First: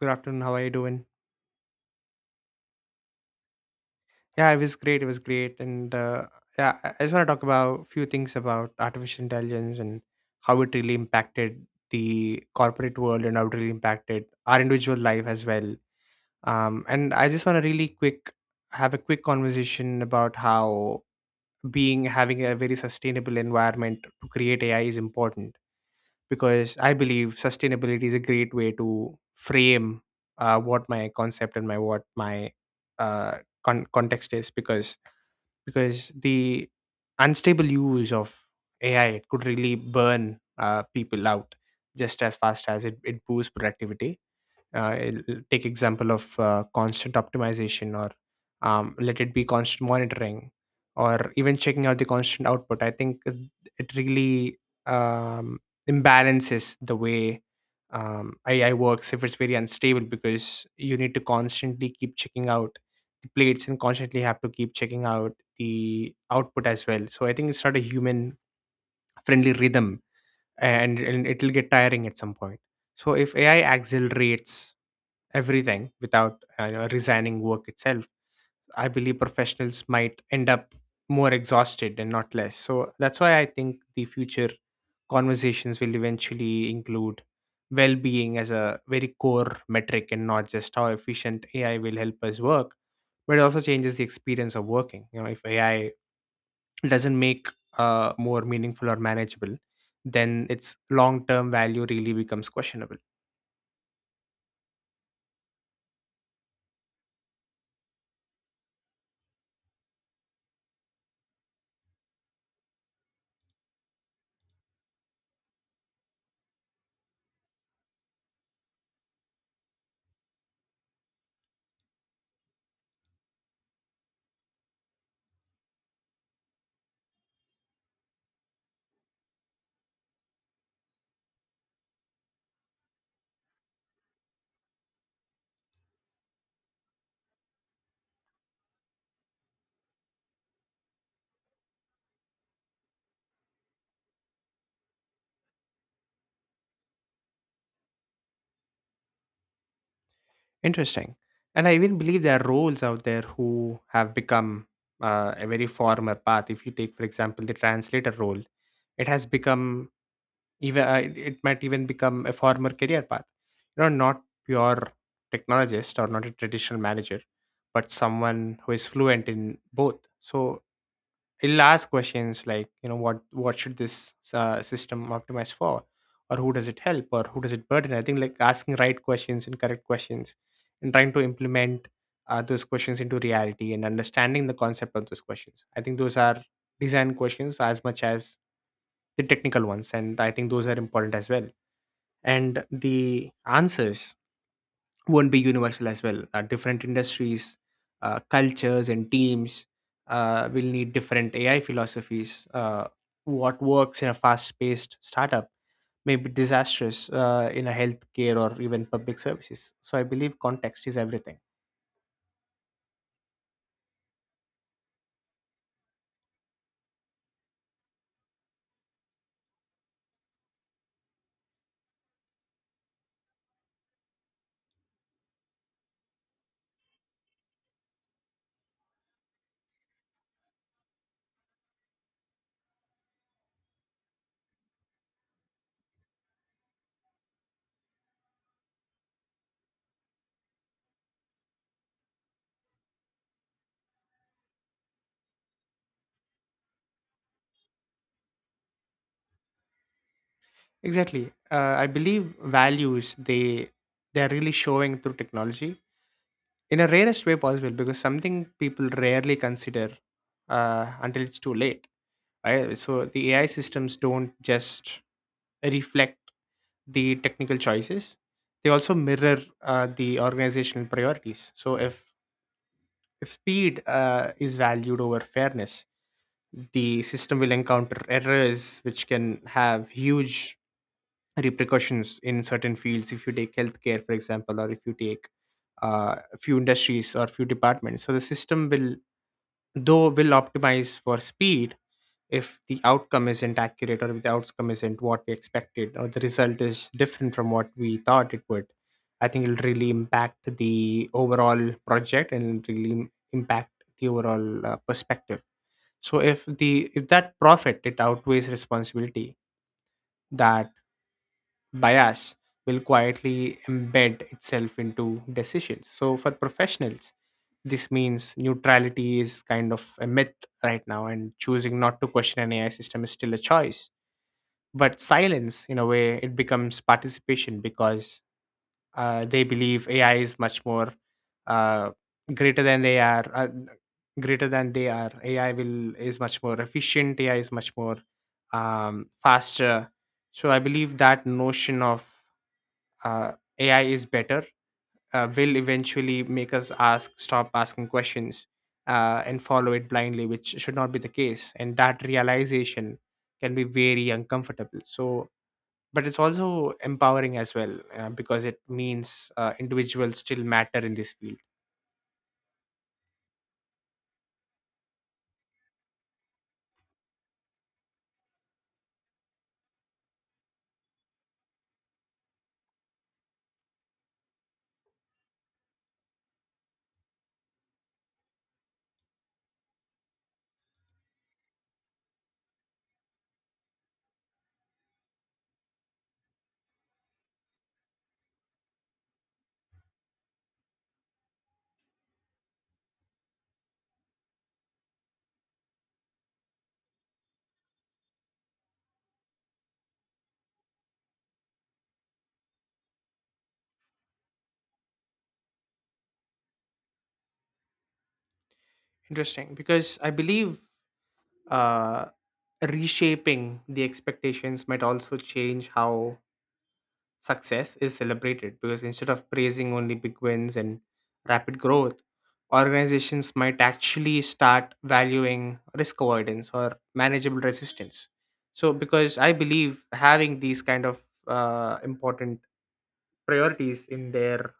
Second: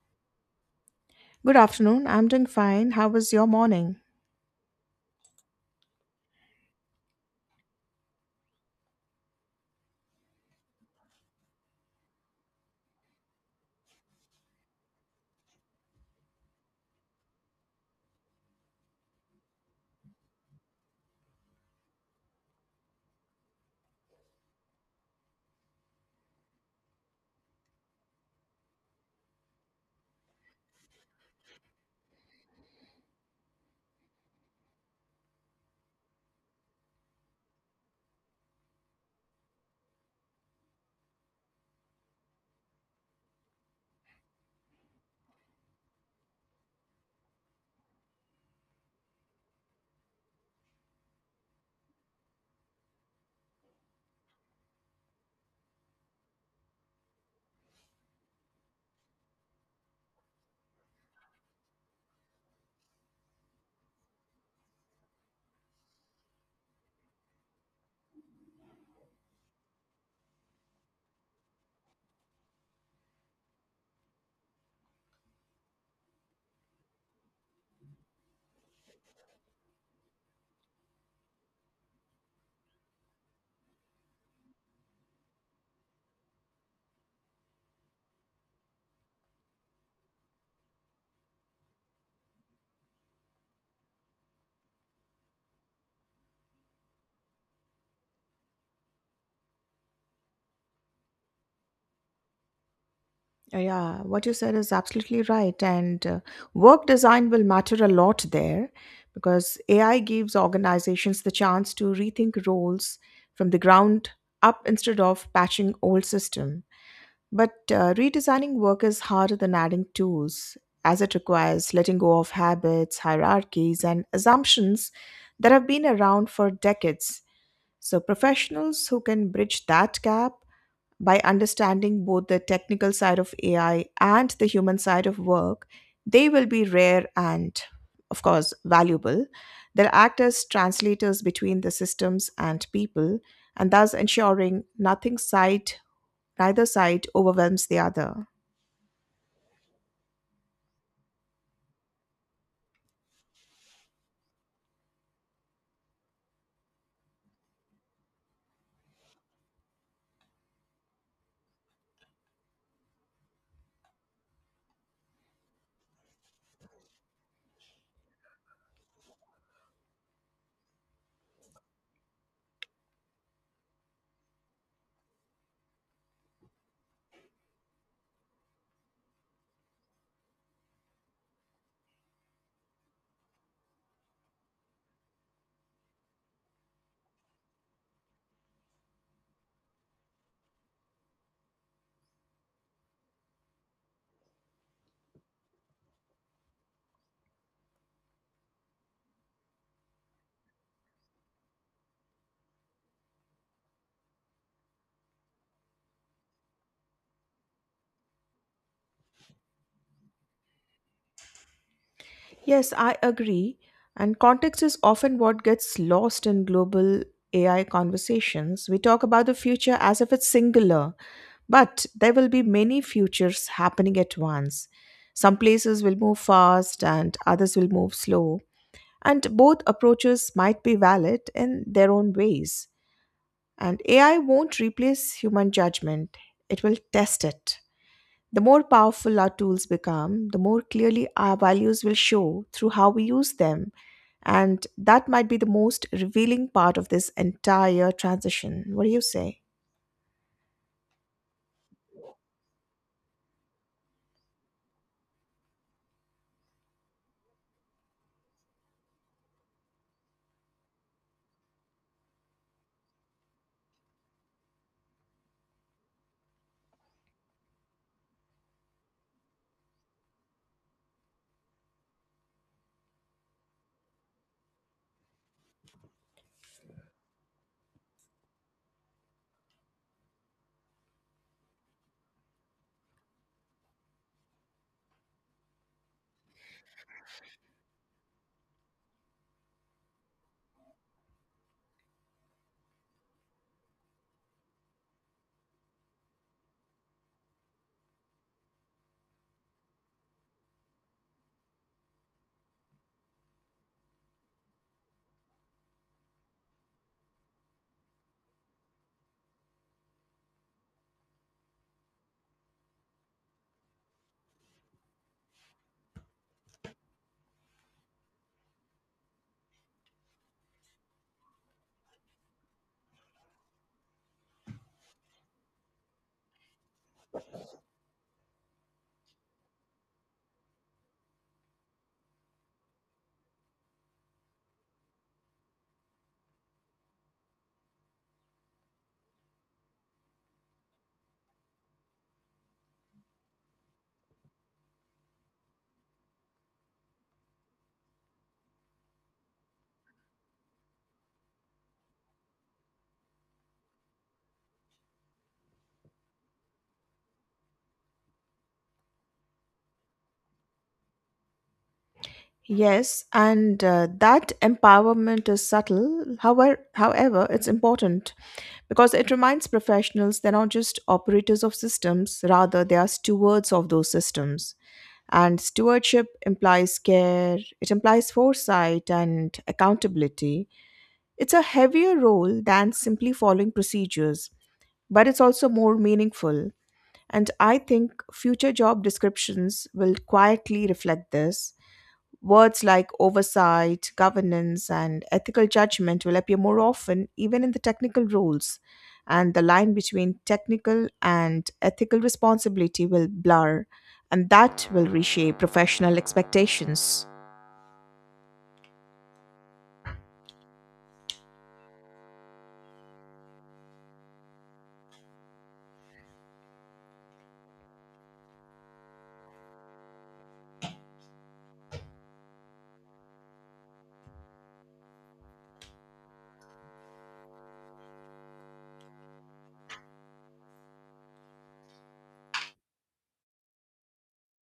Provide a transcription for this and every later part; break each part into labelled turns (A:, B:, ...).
A: Good afternoon. How are you doing?
B: Good afternoon. I'm doing fine. How was your morning?
A: Yeah, it was great. It was great. And yeah, I just want to talk about a few things about artificial intelligence and how it really impacted the corporate world and how it really impacted our individual life as well. And I just want to really quick have a quick conversation about how being having a very sustainable environment to create AI is important because I believe sustainability is a great way to frame what my concept and my what my uh, context is because the unstable use of AI, it could really burn people out just as fast as it boosts productivity. Take example of constant optimization, or let it be constant monitoring, or even checking out the constant output. I think it really um, imbalances the way AI works if it's very unstable, because you need to constantly keep checking out the plates and constantly have to keep checking out the output as well. So I think it's not a human friendly rhythm, and it'll get tiring at some point. So if AI accelerates everything without resigning work itself, I believe professionals might end up more exhausted and not less. So that's why I think the future conversations will eventually include well-being as a very core metric, and not just how efficient AI will help us work, but it also changes the experience of working. You know, if AI doesn't make more meaningful or manageable, then its long-term value really becomes questionable.
B: Yeah, what you said is absolutely right. And work design will matter a lot there because AI gives organizations the chance to rethink roles from the ground up instead of patching old system. But redesigning work is harder than adding tools, as it requires letting go of habits, hierarchies, and assumptions that have been around for decades. So professionals who can bridge that gap by understanding both the technical side of AI and the human side of work, they will be rare and, of course, valuable. They'll act as translators between the systems and people, and thus ensuring nothing side, neither side overwhelms the other.
A: Interesting. And I even believe there are roles out there who have become a very former path. If you take, for example, the translator role, it has become even, uh, it might even become a former career path. You know, not pure technologist or not a traditional manager, but someone who is fluent in both. So it'll ask questions like, you know, what should this system optimize for, or who does it help, or who does it burden? I think, like, asking right questions and correct questions and trying to implement those questions into reality and understanding the concept of those questions, I think those are design questions as much as the technical ones, and I think those are important as well. And the answers won't be universal as well. Different industries, cultures, and teams will need different AI philosophies. What works in a fast paced startup may be disastrous in a healthcare or even public services. So I believe context is everything.
B: Yes, I agree. And context is often what gets lost in global AI conversations. We talk about the future as if it's singular, but there will be many futures happening at once. Some places will move fast and others will move slow. And both approaches might be valid in their own ways. And AI won't replace human judgment, it will test it. The more powerful our tools become, the more clearly our values will show through how we use them. And that might be the most revealing part of this entire transition. What do you say?
A: Exactly. I believe values, they're really showing through technology in a rarest way possible, because something people rarely consider until it's too late. So the AI systems don't just reflect the technical choices; they also mirror the organizational priorities. So if speed is valued over fairness, the system will encounter errors which can have huge repercussions in certain fields. If you take healthcare, for example, or if you take a few industries or few departments, so the system will though will optimize for speed. If the outcome isn't accurate, or if the outcome isn't what we expected, or the result is different from what we thought it would, I think it'll really impact the overall project, and it'll impact the overall perspective. So if that profit it outweighs responsibility, that bias will quietly embed itself into decisions. So for professionals, this means neutrality is kind of a myth right now, and choosing not to question an AI system is still a choice. But silence, in a way, it becomes participation, because they believe AI is much more uh, greater than they are. AI will is much more efficient, AI is much more faster. So I believe that notion of uh, AI is better will eventually make us ask stop asking questions and follow it blindly, which should not be the case. And that realization can be very uncomfortable. So, but it's also empowering as well, because it means individuals still matter in this field.
B: Yes, and that empowerment is subtle. However, it's important because it reminds professionals they're not just operators of systems, rather, they are stewards of those systems. And stewardship implies care, it implies foresight and accountability. It's a heavier role than simply following procedures, but it's also more meaningful. And I think future job descriptions will quietly reflect this. Words like oversight, governance, and ethical judgment will appear more often, even in the technical roles. And the line between technical and ethical responsibility will blur, and that will reshape professional expectations.
A: Interesting, because I believe uh, reshaping the expectations might also change how success is celebrated, because instead of praising only big wins and rapid growth, organizations might actually start valuing risk avoidance or manageable resistance. So, because I believe having these kind of important priorities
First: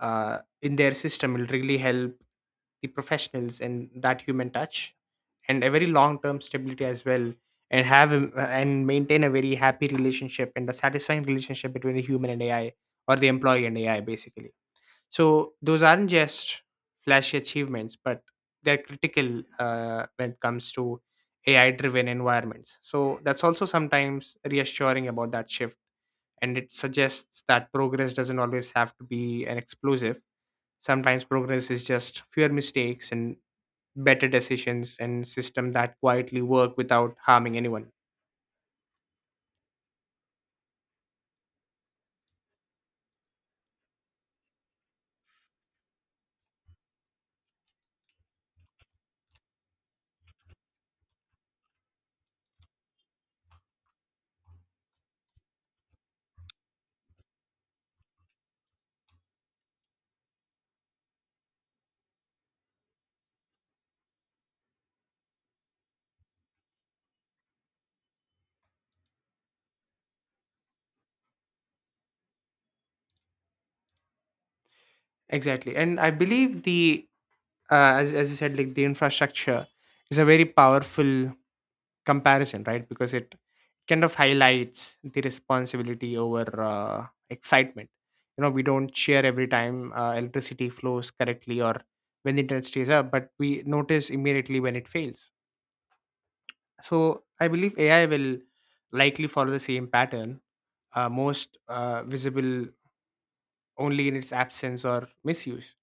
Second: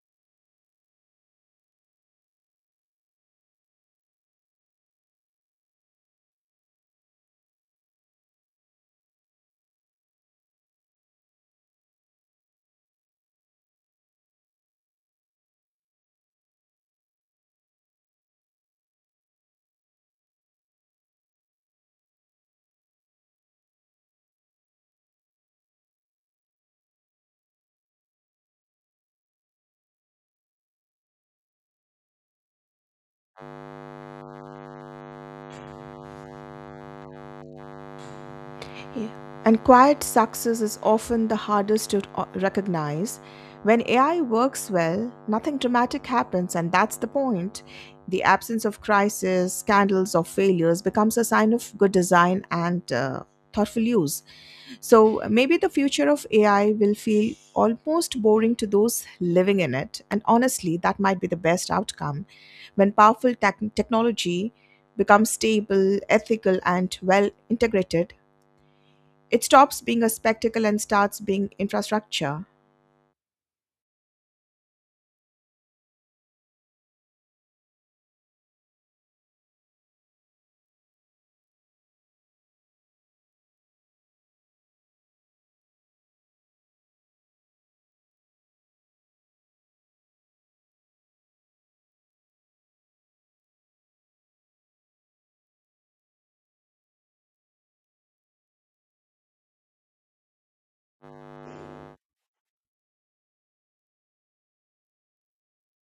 A: in their system will really help the professionals and that human touch, and a very long term stability as well, and and maintain a very happy relationship and a satisfying relationship between the human and AI, or the employee and AI, basically. So those aren't just flashy achievements, but they're critical when it comes to AI driven environments. So that's also sometimes reassuring about that shift. And it suggests that progress doesn't always have to be an explosive. Sometimes progress is just fewer mistakes and better decisions and system that quietly work without harming anyone.
B: Yeah. And quiet success is often the hardest to recognize. When AI works well, nothing dramatic happens, and that's the point. The absence of crisis, scandals, or failures becomes a sign of good design and thoughtful use. So maybe the future of AI will feel almost boring to those living in it. And honestly, that might be the best outcome. When powerful technology becomes stable, ethical, and well integrated, it stops being a spectacle and starts being infrastructure.
A: Exactly, and I believe the as you said, like, the infrastructure is a very powerful comparison, right? Because it kind of highlights the responsibility over excitement. You know, we don't share every time electricity flows correctly or when the internet stays up, but we notice immediately when it fails. So I believe AI will likely follow the same pattern, most visible only in its absence or misuse.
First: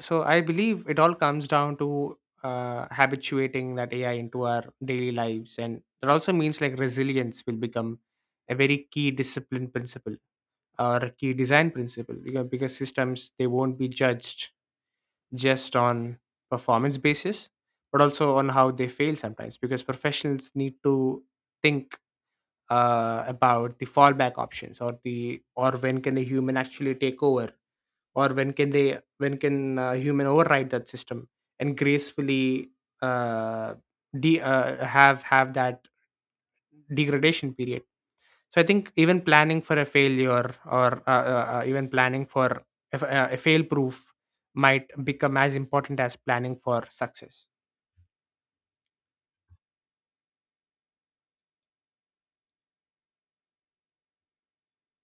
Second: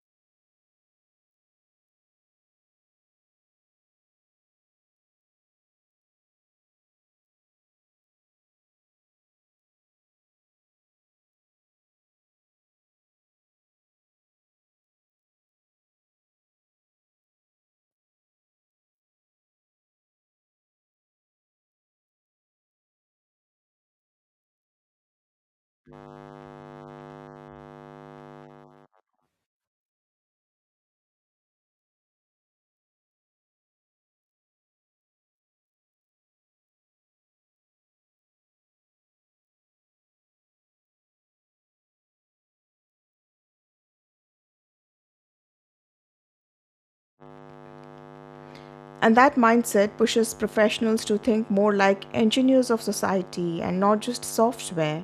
A: So I believe it all comes down to habituating that AI into our daily lives, and that also means, like, resilience will become a very key discipline principle, or a key design principle, because systems they won't be judged just on performance basis, but also on how they fail sometimes, because professionals need to think about the fallback options, or the, or when can a human actually take over, or when can they when can human override that system and gracefully uh, have that degradation period. So I think even planning for a failure, or even planning for a fail proof, might become as important as planning for success.
B: And that mindset pushes professionals to think more like engineers of society and not just software.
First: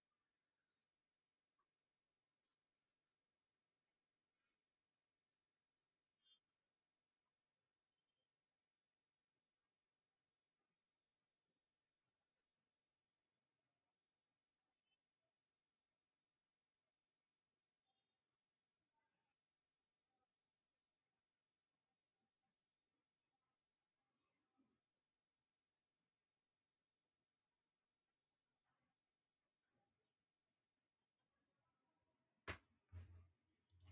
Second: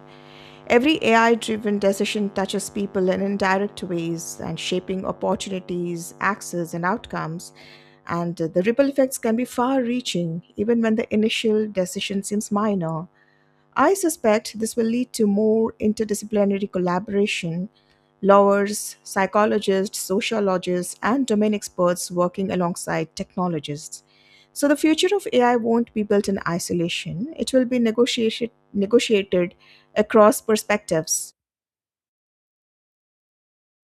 B: Every AI driven decision touches people in indirect ways and shaping opportunities, access, and outcomes. And the ripple effects can be far reaching, even when the initial decision seems minor. I suspect this will lead to more interdisciplinary collaboration, lawyers, psychologists, sociologists, and domain experts working alongside technologists. So the future of AI won't be built in isolation. It will be negotiated across perspectives.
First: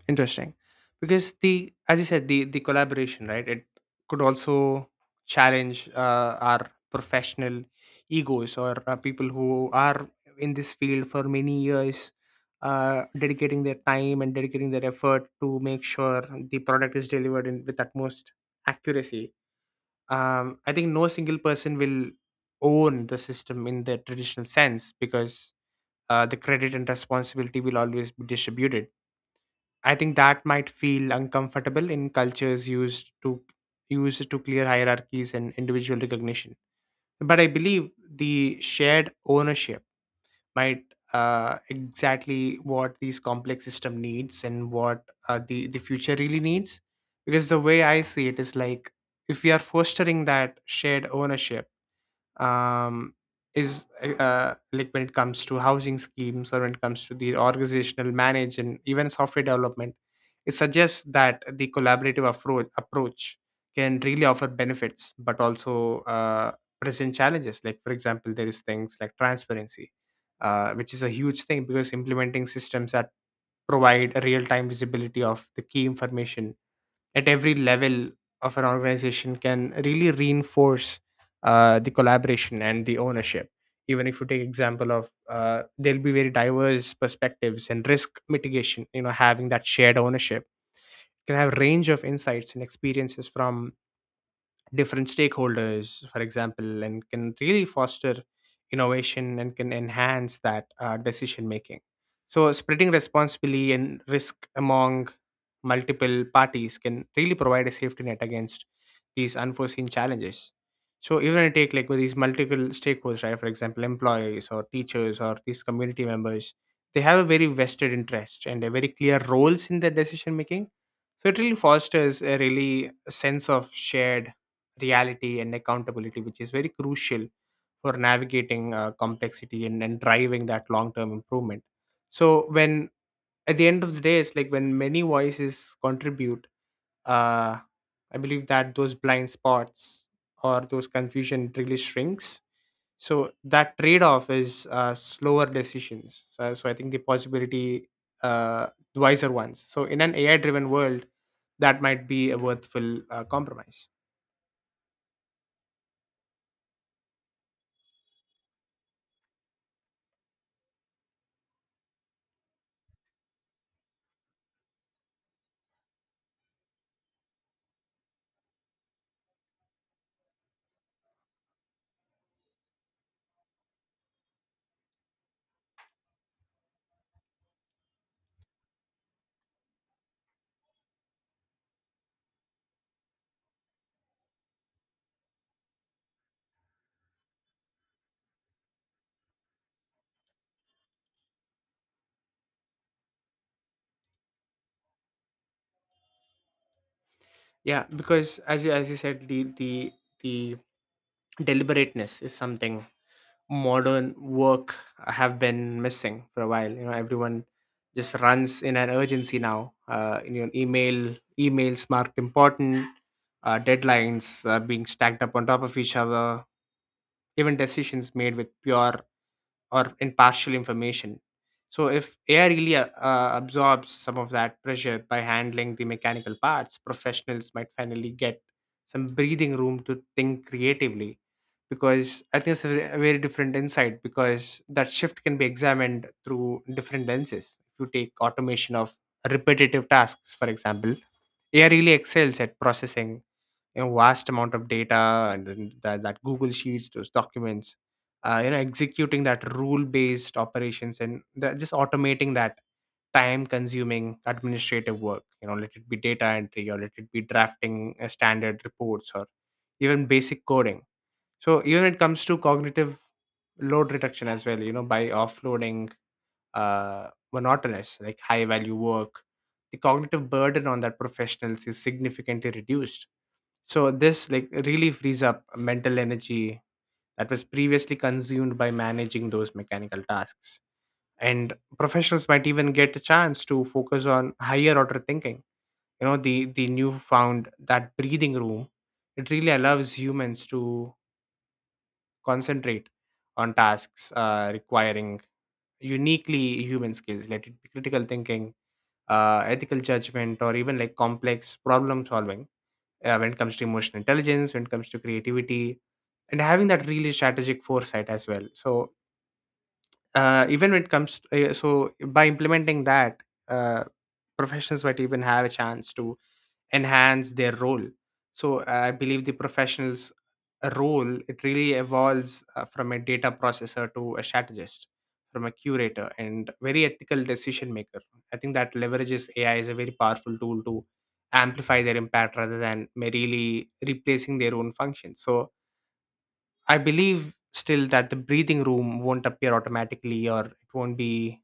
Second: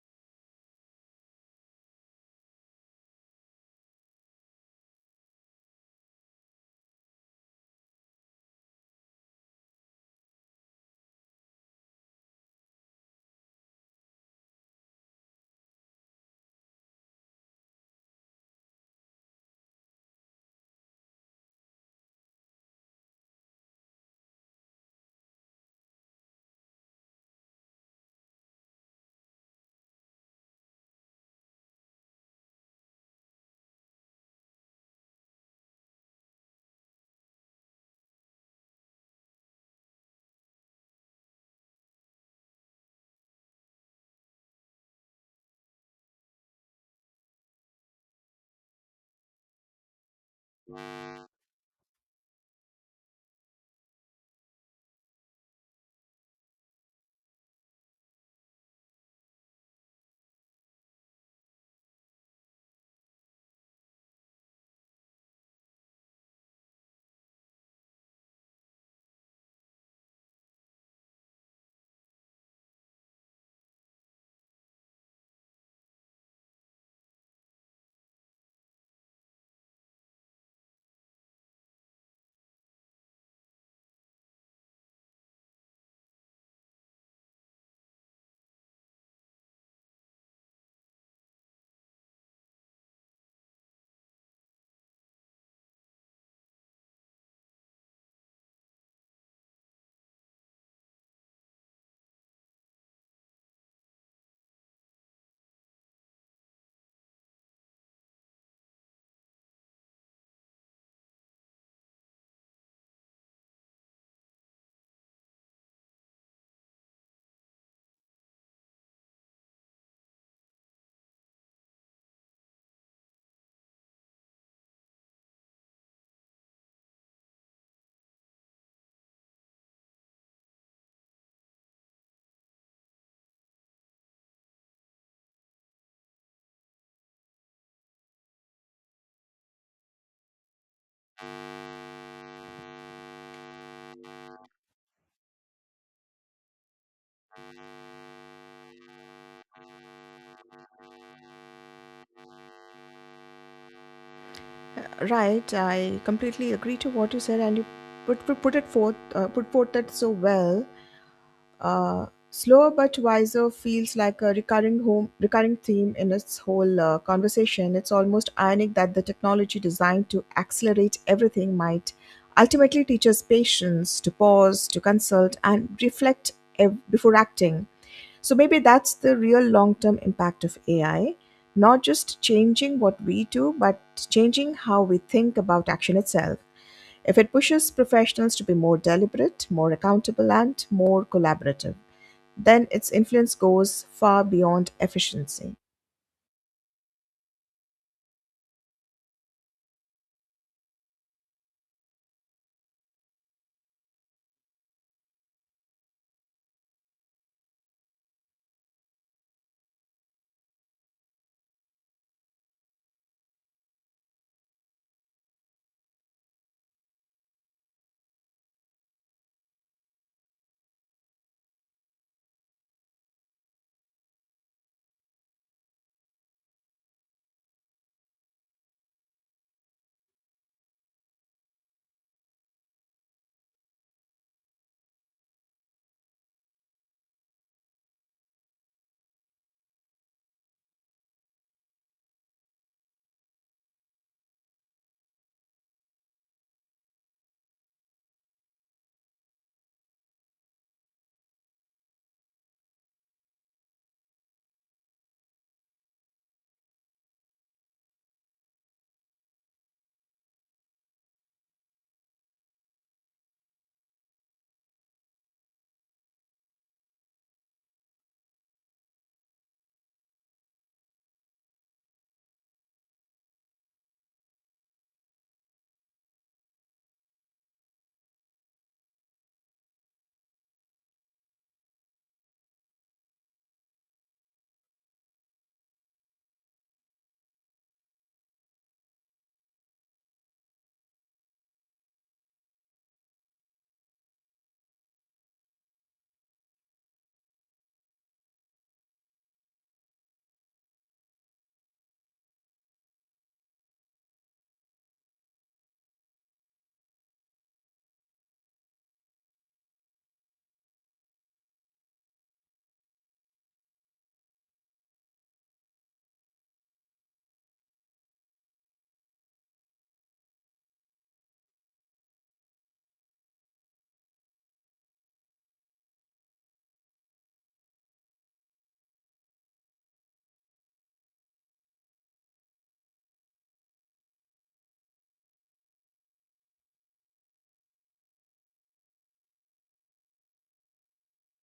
A: Interesting. Because the, as you said, the collaboration, right? It could also challenge our professional egos, or people who are in this field for many years, dedicating their time and dedicating their effort to make sure the product is delivered in, with utmost accuracy. I think no single person will own the system in the traditional sense, because the credit and responsibility will always be distributed. I think that might feel uncomfortable in cultures used to clear hierarchies and individual recognition. But I believe the shared ownership might exactly what these complex system needs, and what uh, the future really needs. Because the way I see it is like, if we are fostering that shared ownership, um, is like, when it comes to housing schemes, or when it comes to the organizational manage, and even software development, it suggests that the collaborative approach can really offer benefits, but also present challenges. Like, for example, there is things like transparency, which is a huge thing, because implementing systems that provide a real-time visibility of the key information at every level of an organization can really reinforce the collaboration and the ownership. Even if you take example of there'll be very diverse perspectives and risk mitigation, you know, having that shared ownership can have range of insights and experiences from different stakeholders, for example, and can really foster innovation and can enhance that decision making. So, spreading responsibility and risk among multiple parties can really provide a safety net against these unforeseen challenges. So, even I take like, with these multiple stakeholders, right? For example, employees, or teachers, or these community members, they have a very vested interest and a very clear roles in their decision making. So, it really fosters a really sense of shared reality and accountability, which is very crucial for navigating complexity, and driving that long term improvement. So, when at the end of the day, it's like when many voices contribute, uh, I believe that those blind spots or those confusion really shrinks. So, that trade off is slower decisions. So, I think the possibility, uh, wiser ones. So, in an AI driven world, that might be a worthwhile compromise.
B: Right, I completely agree to what you said, and you put it forth put forth that so well. Slower but wiser feels like a recurring theme in its whole conversation. It's almost ironic that the technology designed to accelerate everything might ultimately teach us patience, to pause, to consult, and reflect before acting. So maybe that's the real long-term impact of AI, not just changing what we do, but changing how we think about action itself. If it pushes professionals to be more deliberate, more accountable, and more collaborative, then its influence goes far beyond efficiency.
A: Yeah, because as you said, the the deliberateness is something modern work have been missing for a while. You know, everyone just runs in an urgency now. Emails marked important, deadlines being stacked up on top of each other, even decisions made with pure or impartial information. So, if AI really absorbs some of that pressure by handling the mechanical parts, professionals might finally get some breathing room to think creatively. Because I think it's a very different insight, because that shift can be examined through different lenses. If you take automation of repetitive tasks, for example, AI really excels at processing a vast amount of data and then that Google Sheets, those documents, executing that rule-based operations and just automating that time-consuming administrative work. You know, let it be data entry or let it be drafting standard reports or even basic coding. So even it comes to cognitive load reduction as well. You know, by offloading monotonous, like high value work, the cognitive burden on that professionals is significantly reduced. So this like really frees up mental energy that was previously consumed by managing those mechanical tasks. And professionals might even get a chance to focus on higher order thinking. You know, the newfound that breathing room, it really allows humans to concentrate on tasks requiring uniquely human skills, let it be critical thinking, ethical judgment or even like complex problem solving when it comes to emotional intelligence when it comes to creativity and having that really strategic foresight as well. So even when it comes so by implementing that uh, professionals might even have a chance to enhance their role. So I believe the professional's role it really evolves from a data processor to a strategist, from a curator and very ethical decision maker. I think that leverages AI is a very powerful tool to amplify their impact rather than merely replacing their own functions. So I believe still that the breathing room won't appear automatically or it won't be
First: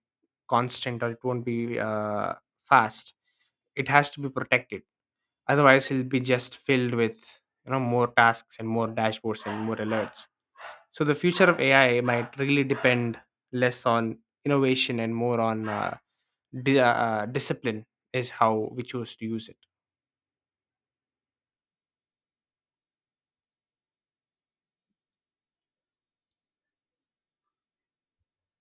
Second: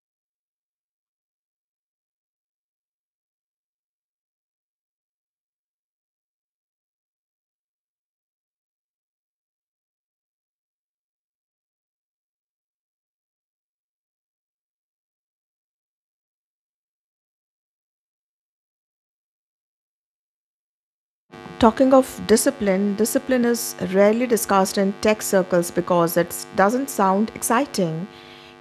A: constant or it won't be fast. It has to be protected. Otherwise, it'll be just filled with, you know, more tasks and more dashboards and more alerts. So the future of AI might really depend less on innovation and more on discipline is how we choose to use it.
B: Talking of discipline, discipline is rarely discussed in tech circles because it doesn't sound exciting.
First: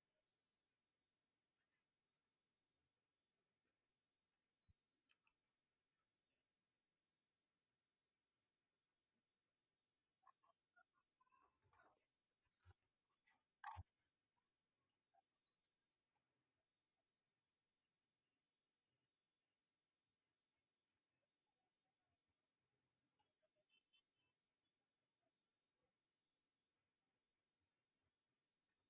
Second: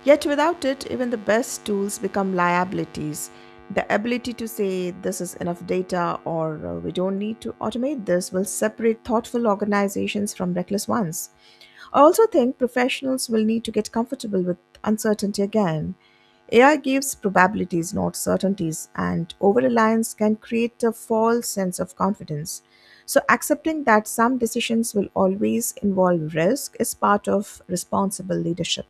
B: Yet, without it, even the best tools become liabilities. The ability to say this is enough data or we don't need to automate this will separate thoughtful organizations from reckless ones. I also think professionals will need to get comfortable with uncertainty again. AI gives probabilities, not certainties, and over reliance can create a false sense of confidence. So, accepting that some decisions will always involve risk is part of responsible leadership.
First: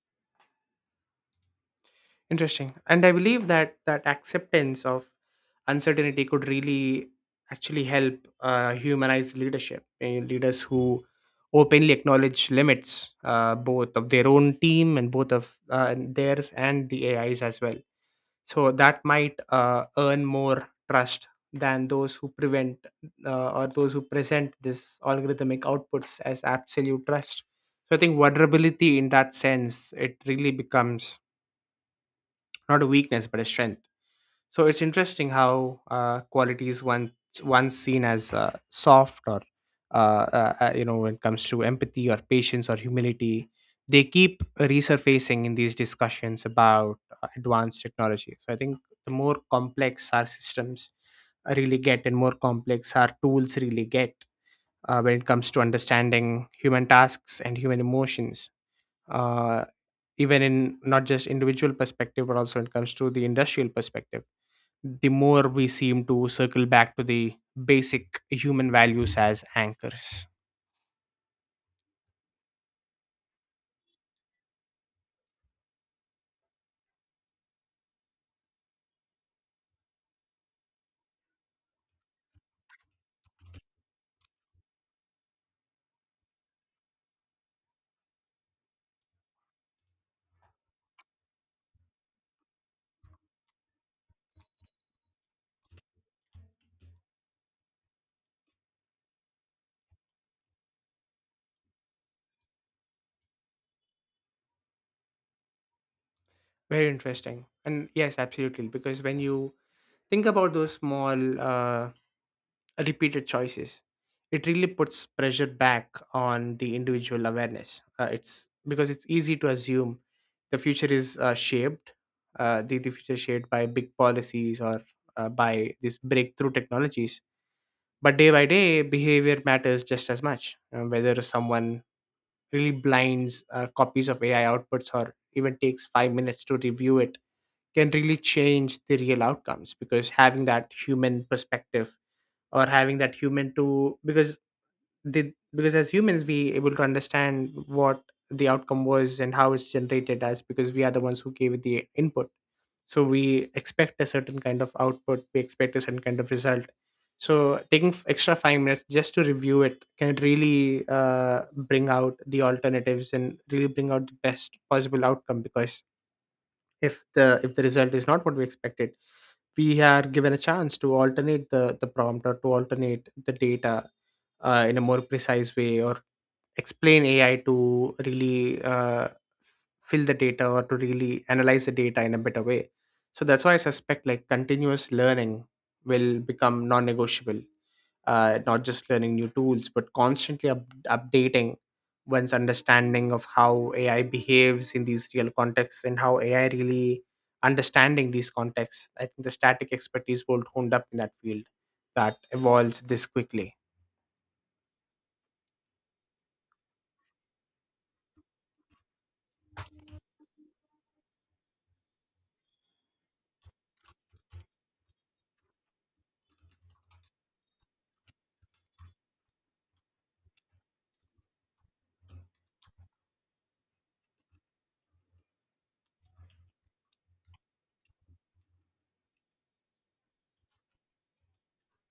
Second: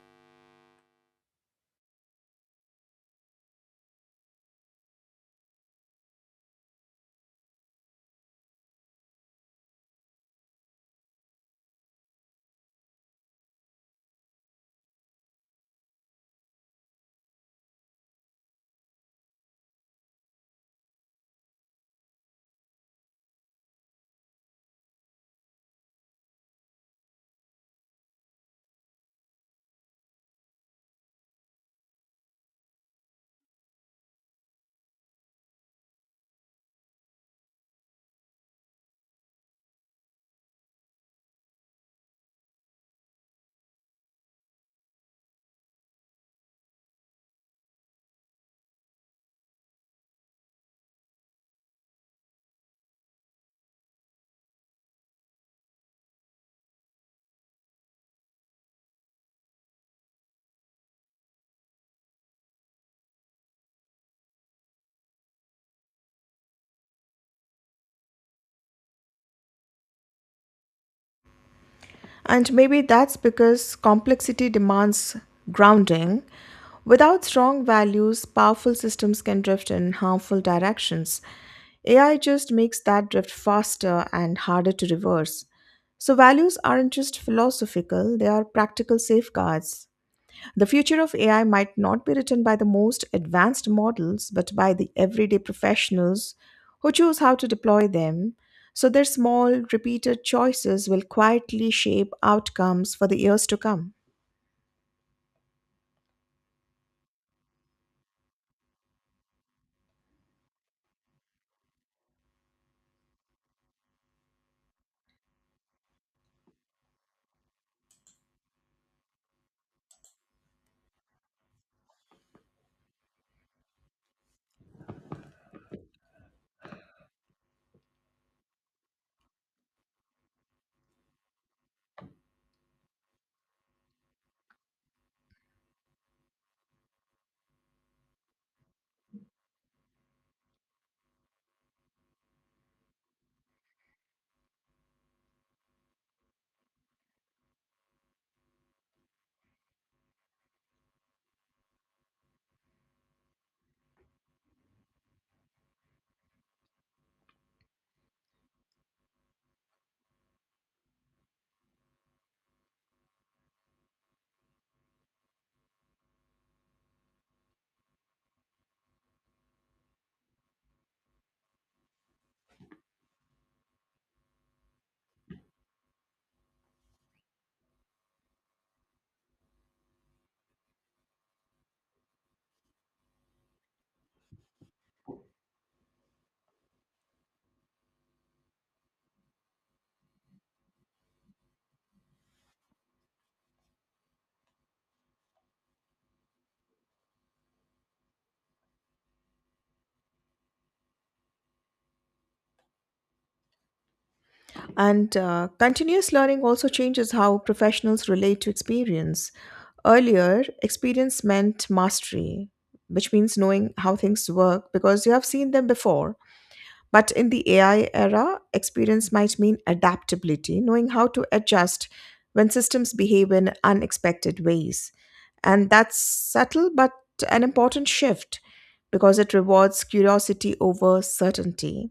A: Interesting, and I believe that acceptance of uncertainty could really actually help humanize leadership. Leaders who openly acknowledge limits, both of their own team and both of theirs and the AIs as well, so that might earn more trust than those who prevent or those who present this algorithmic outputs as absolute trust. So I think vulnerability in that sense it really becomes not a weakness but a strength. So it's interesting how qualities once seen as soft or you know, when it comes to empathy or patience or humility, they keep resurfacing in these discussions about advanced technology. So I think the more complex our systems really get, and more complex our tools really get when it comes to understanding human tasks and human emotions. Uh, Even in not just individual perspective but also when it comes to the industrial perspective, the more we seem to circle back to the basic human values as anchors.
B: And maybe that's because complexity demands grounding. Without strong values, powerful systems can drift in harmful directions. AI just makes that drift faster and harder to reverse. So, values aren't just philosophical, they are practical safeguards. The future of AI might not be written by the most advanced models, but by the everyday professionals who choose how to deploy them. So their small, repeated choices will quietly shape outcomes for the years to come.
A: Very interesting. And yes, absolutely. Because when you think about those small repeated choices, it really puts pressure back on the individual awareness. It's because it's easy to assume the future is the future is shaped by big policies or by these breakthrough technologies. But day by day, behavior matters just as much. Whether someone really blinds copies of AI outputs or even takes 5 minutes to review it can really change the real outcomes, because having that human perspective or having that human to, because the because as humans we able to understand what the outcome was and how it's generated, as because we are the ones who gave it the input, so we expect a certain kind of output, we expect a certain kind of result. So taking extra 5 minutes just to review it can really bring out the alternatives and really bring out the best possible outcome, because if the result is not what we expected, we are given a chance to alternate the prompt or to alternate the data in a more precise way or explain AI to really fill the data or to really analyze the data in a better way. So that's why I suspect like continuous learning will become non-negotiable. Not just learning new tools, but constantly updating one's understanding of how AI behaves in these real contexts and how AI really understanding these contexts. I think the static expertise will honed up in that field that evolves this quickly.
B: And continuous learning also changes how professionals relate to experience. Earlier, experience meant mastery, which means knowing how things work because you have seen them before. But in the AI era, experience might mean adaptability, knowing how to adjust when systems behave in unexpected ways. And that's subtle but an important shift because it rewards curiosity over certainty.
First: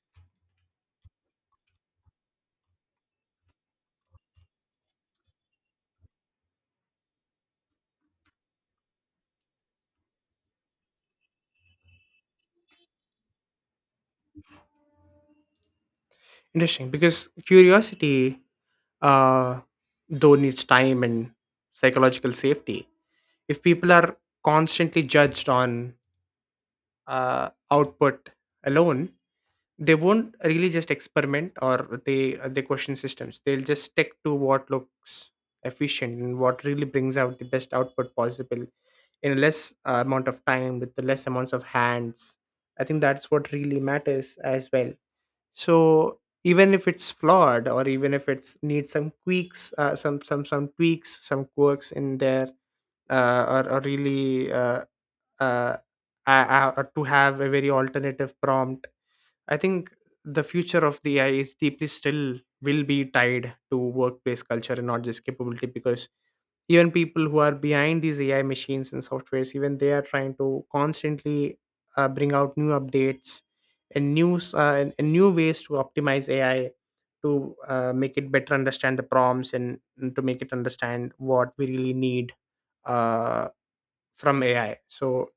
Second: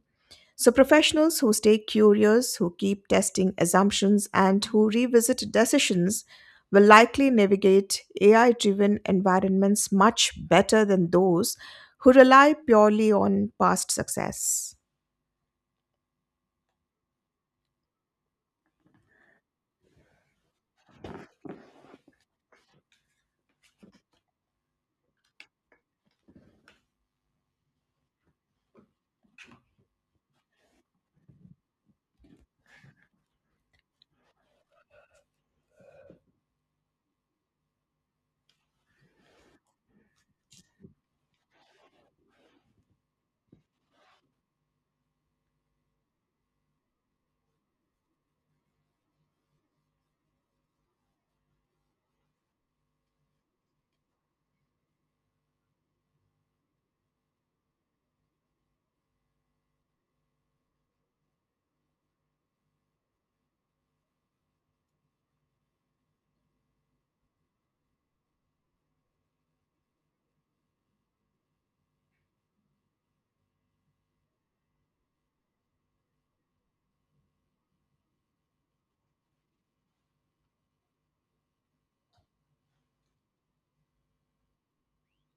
B: So, professionals who stay curious, who keep testing assumptions, and who revisit decisions will likely navigate AI driven environments much better than those who rely purely on past success.
A: Interesting, because curiosity uh, though needs time and psychological safety. If people are constantly judged on output alone, they won't really just experiment or they question systems. They'll just stick to what looks efficient and what really brings out the best output possible in a less amount of time with the less amounts of hands. I think that's what really matters as well. So even if it's flawed or even if it's needs some tweaks, some tweaks, some quirks in there, uh, or, or really uh, uh, or to have a very alternative prompt. I think the future of the AI is deeply still will be tied to workplace culture and not just capability, because even people who are behind these AI machines and softwares, even they are trying to constantly bring out new updates and and new ways to optimize AI to make it better understand the prompts and to make it understand what we really need uh, from AI. So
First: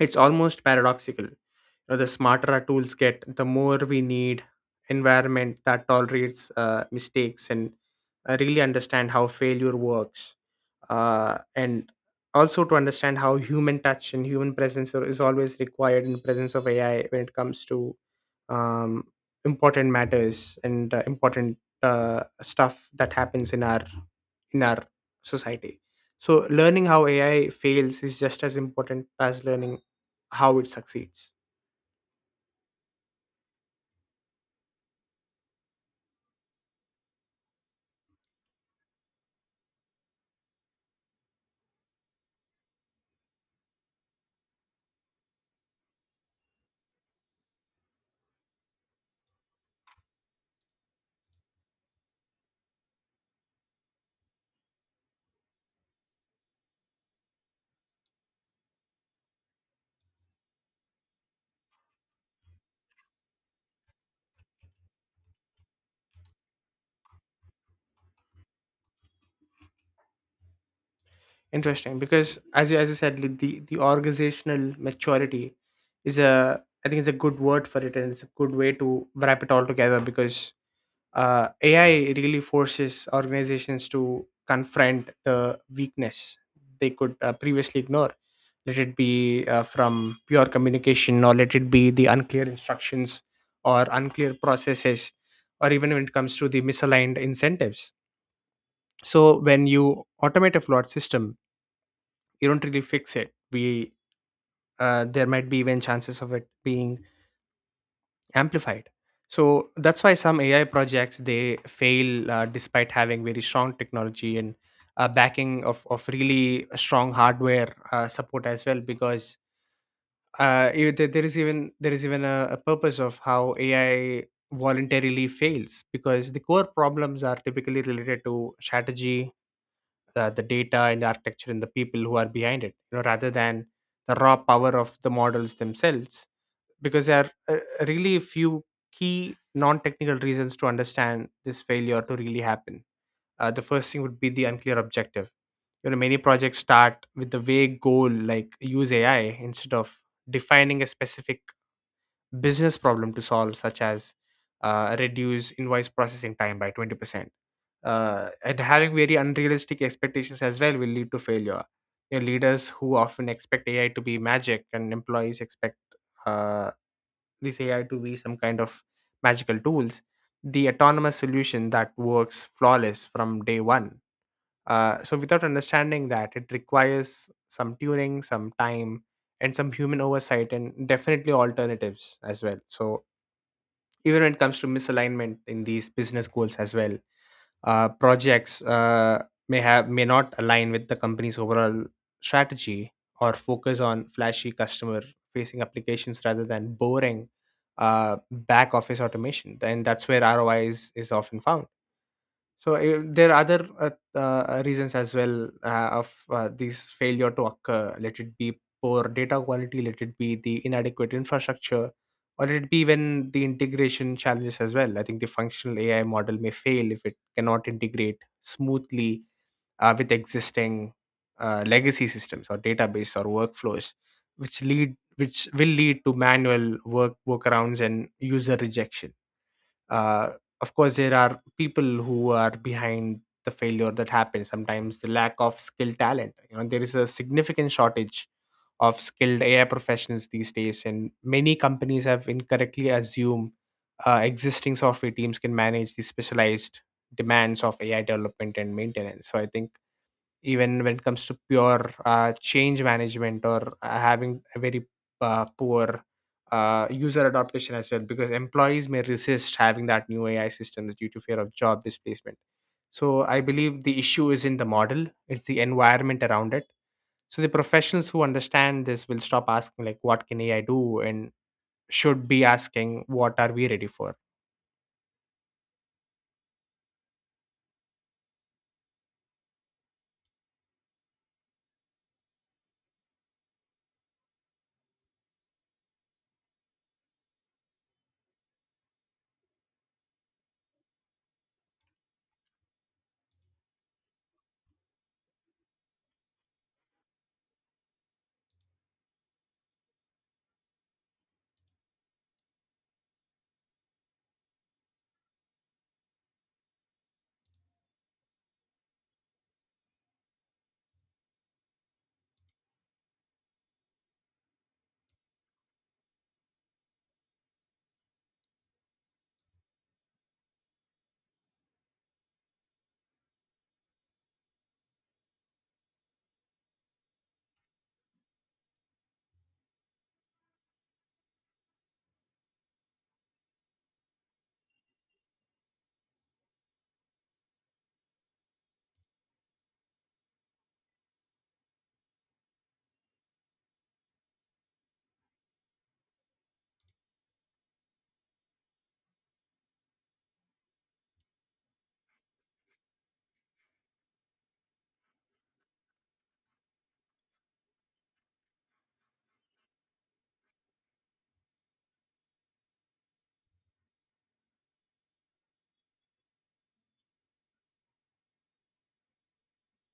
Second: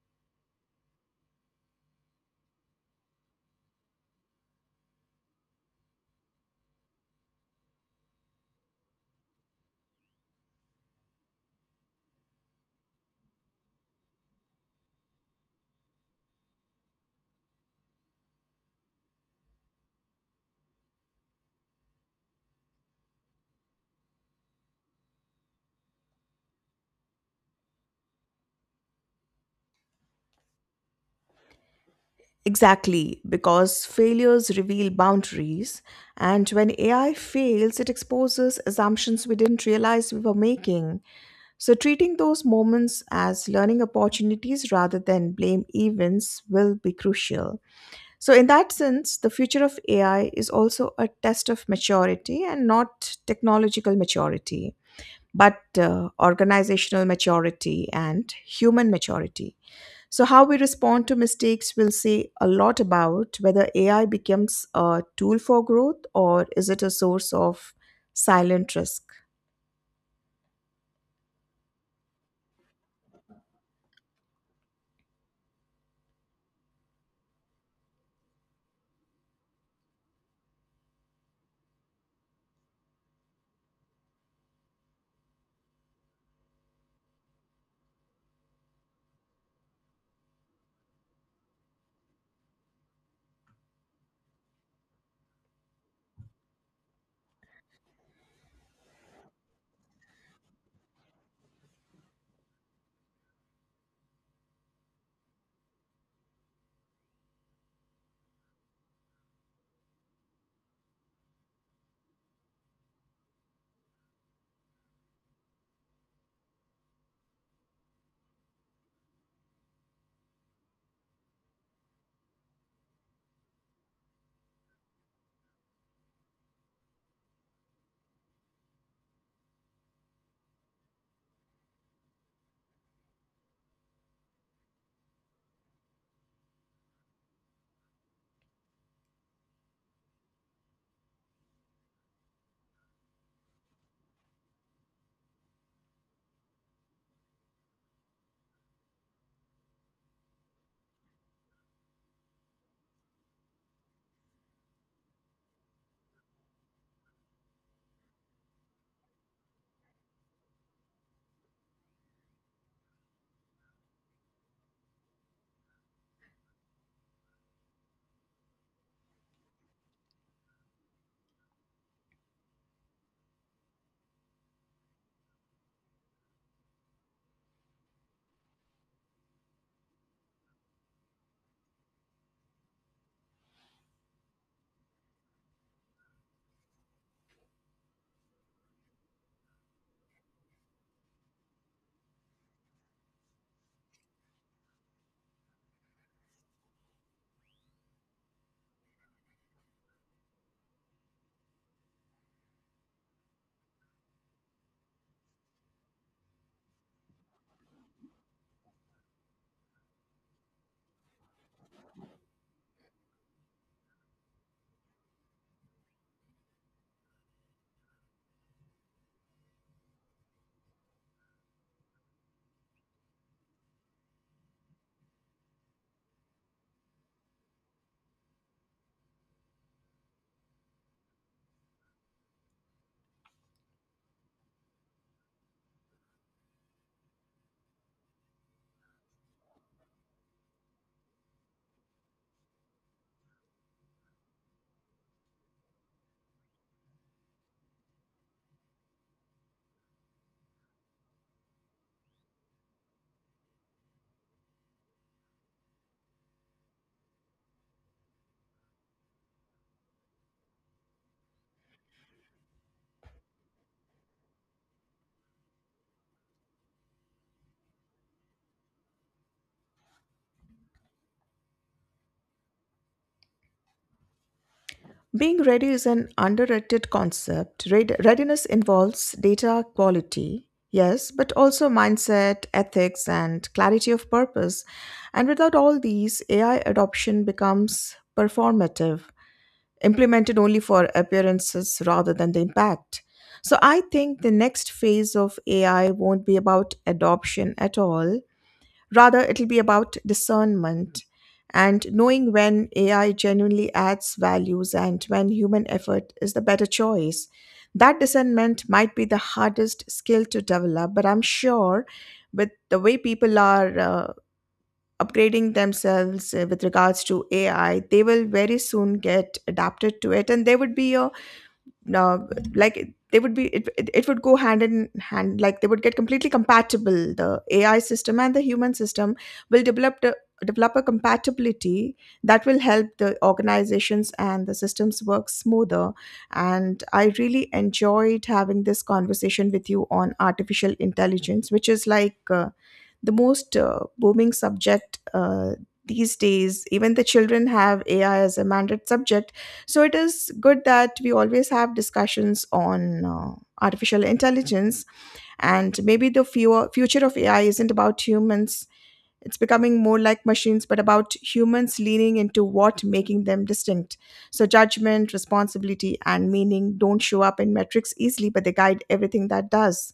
A: it's almost paradoxical. You know, the smarter our tools get, the more we need environment that tolerates mistakes and really understand how failure works, and also to understand how human touch and human presence is always required in presence of AI when it comes to um, important matters and important stuff that happens in our society. So learning how AI fails is just as important as learning how it succeeds.
B: Exactly, because failures reveal boundaries, and when AI fails, it exposes assumptions we didn't realize we were making. So, treating those moments as learning opportunities rather than blame events will be crucial. So, in that sense, the future of AI is also a test of maturity and not technological maturity, but organizational maturity and human maturity. So, how we respond to mistakes will say a lot about whether AI becomes a tool for growth or is it a source of silent risk.
A: Interesting, because as you said like, the organizational maturity is a I think it's a good word for it, and it's a good way to wrap it all together, because AI really forces organizations to confront the weakness they could previously ignore, let it be from pure communication or let it be the unclear instructions or unclear processes or even when it comes to the misaligned incentives. So when you automate a flawed system you don't really fix it. We There might be even chances of it being amplified. So that's why some AI projects they fail despite having very strong technology and backing of really strong hardware support as well, because there is even a purpose of how AI voluntarily fails, because the core problems are typically related to strategy, the data and the architecture and the people who are behind it, you know, rather than the raw power of the models themselves. Because there are really few key non-technical reasons to understand this failure to really happen. The first thing would be the unclear objective. You know, many projects start with the vague goal like use AI instead of defining a specific business problem to solve, such as reduce invoice processing time by 20%. And having very unrealistic expectations as well will lead to failure. You know, leaders who often expect AI to be magic and employees expect uh, this AI to be some kind of magical tools. The autonomous solution that works flawless from day one, so without understanding that, it requires some tuning, some time, and some human oversight, and definitely alternatives as well. So even when it comes to misalignment in these business goals as well, projects may not align with the company's overall strategy or focus on flashy customer-facing applications rather than boring back office automation. Then that's where ROI is often found. So, there are other reasons as well of these failure to occur. Let it be poor data quality, let it be the inadequate infrastructure, or let it be even the integration challenges as well. I think the functional AI model may fail if it cannot integrate smoothly with existing legacy systems or database or workflows, which will lead to manual workarounds and user rejection. uh, of course there are people who are behind the failure that happens, sometimes the lack of skilled talent. You know, there is a significant shortage of skilled AI professionals these days, and many companies have incorrectly assumed existing software teams can manage the specialized demands of AI development and maintenance. So I think even when it comes to pure change management or having a very poor user adaptation as well, because employees may resist having that new AI systems due to fear of job displacement. So I believe the issue is in the model; it's the environment around it. So the professionals who understand this will stop asking like, "What can AI do?" and should be asking, "What are we ready for?"
B: Being ready is an underrated concept. Readiness involves data quality, yes, but also mindset, ethics, and clarity of purpose. And without all these, AI adoption becomes performative, implemented only for appearances rather than the impact. So I think the next phase of AI won't be about adoption at all. Rather, it'll be about discernment and knowing when AI genuinely adds values and when human effort is the better choice. That discernment might be the hardest skill to develop, but I'm sure with the way people are upgrading themselves with regards to AI, they will very soon get adapted to it and there would be a now like they would be it, it, it would go hand in hand, like they would get completely compatible. The AI system and the human system will develop a compatibility that will help the organizations and the systems work smoother. And I really enjoyed having this conversation with you on artificial intelligence, which is like the most booming subject these days. Even the children have AI as a mandate subject. So it is good that we always have discussions on artificial intelligence. And maybe the future of AI isn't about humans. It's becoming more like machines, but about humans leaning into what making them distinct. So, judgment, responsibility, and meaning don't show up in metrics easily, but they guide everything that does.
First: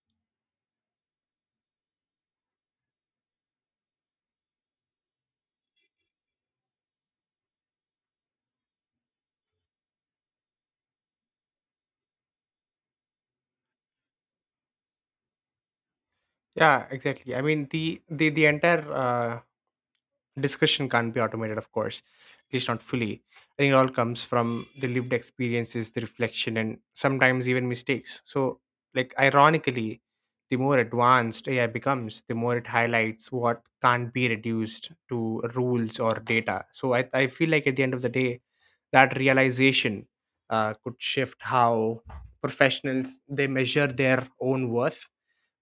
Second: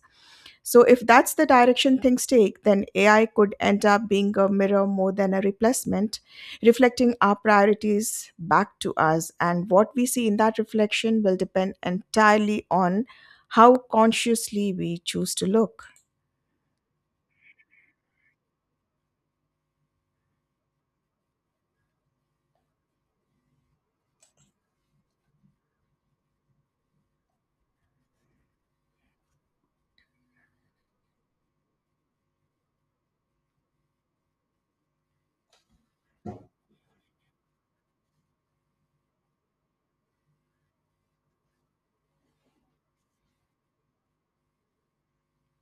B: So, if that's the direction things take, then AI could end up being a mirror more than a replacement, reflecting our priorities back to us. And what we see in that reflection will depend entirely on how consciously we choose to look.
A: Yeah, exactly. I mean, the entire discussion can't be automated, of course, at least not fully. I think it all comes from the lived experiences, the reflection, and sometimes even mistakes. So, like, ironically, the more advanced AI becomes, the more it highlights what can't be reduced to rules or data. So I feel like at the end of the day that realization could shift how professionals they measure their own worth,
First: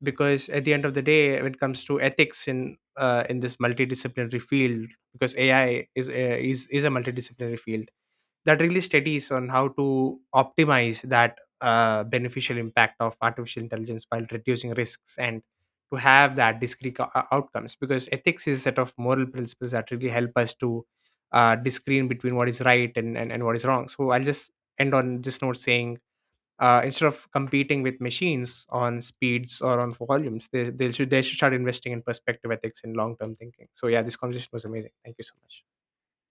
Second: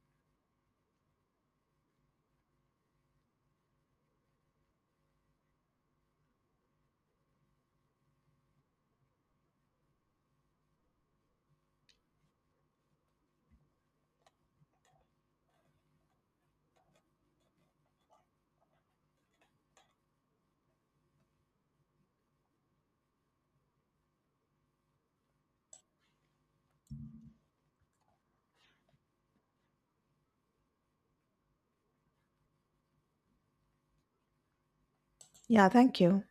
A: because at the end of the day when it comes to ethics in this multidisciplinary field, because AI is is a multidisciplinary field that really studies on how to optimize that beneficial impact of artificial intelligence while reducing risks and to have that discrete outcomes, because ethics is a set of moral principles that really help us to discern between what is right and what is wrong. So I'll just end on this note saying instead of competing with machines on speeds or on volumes, they should start investing in perspective ethics and long-term thinking. So yeah, this conversation was amazing, thank you so much.
B: Yeah, thank you.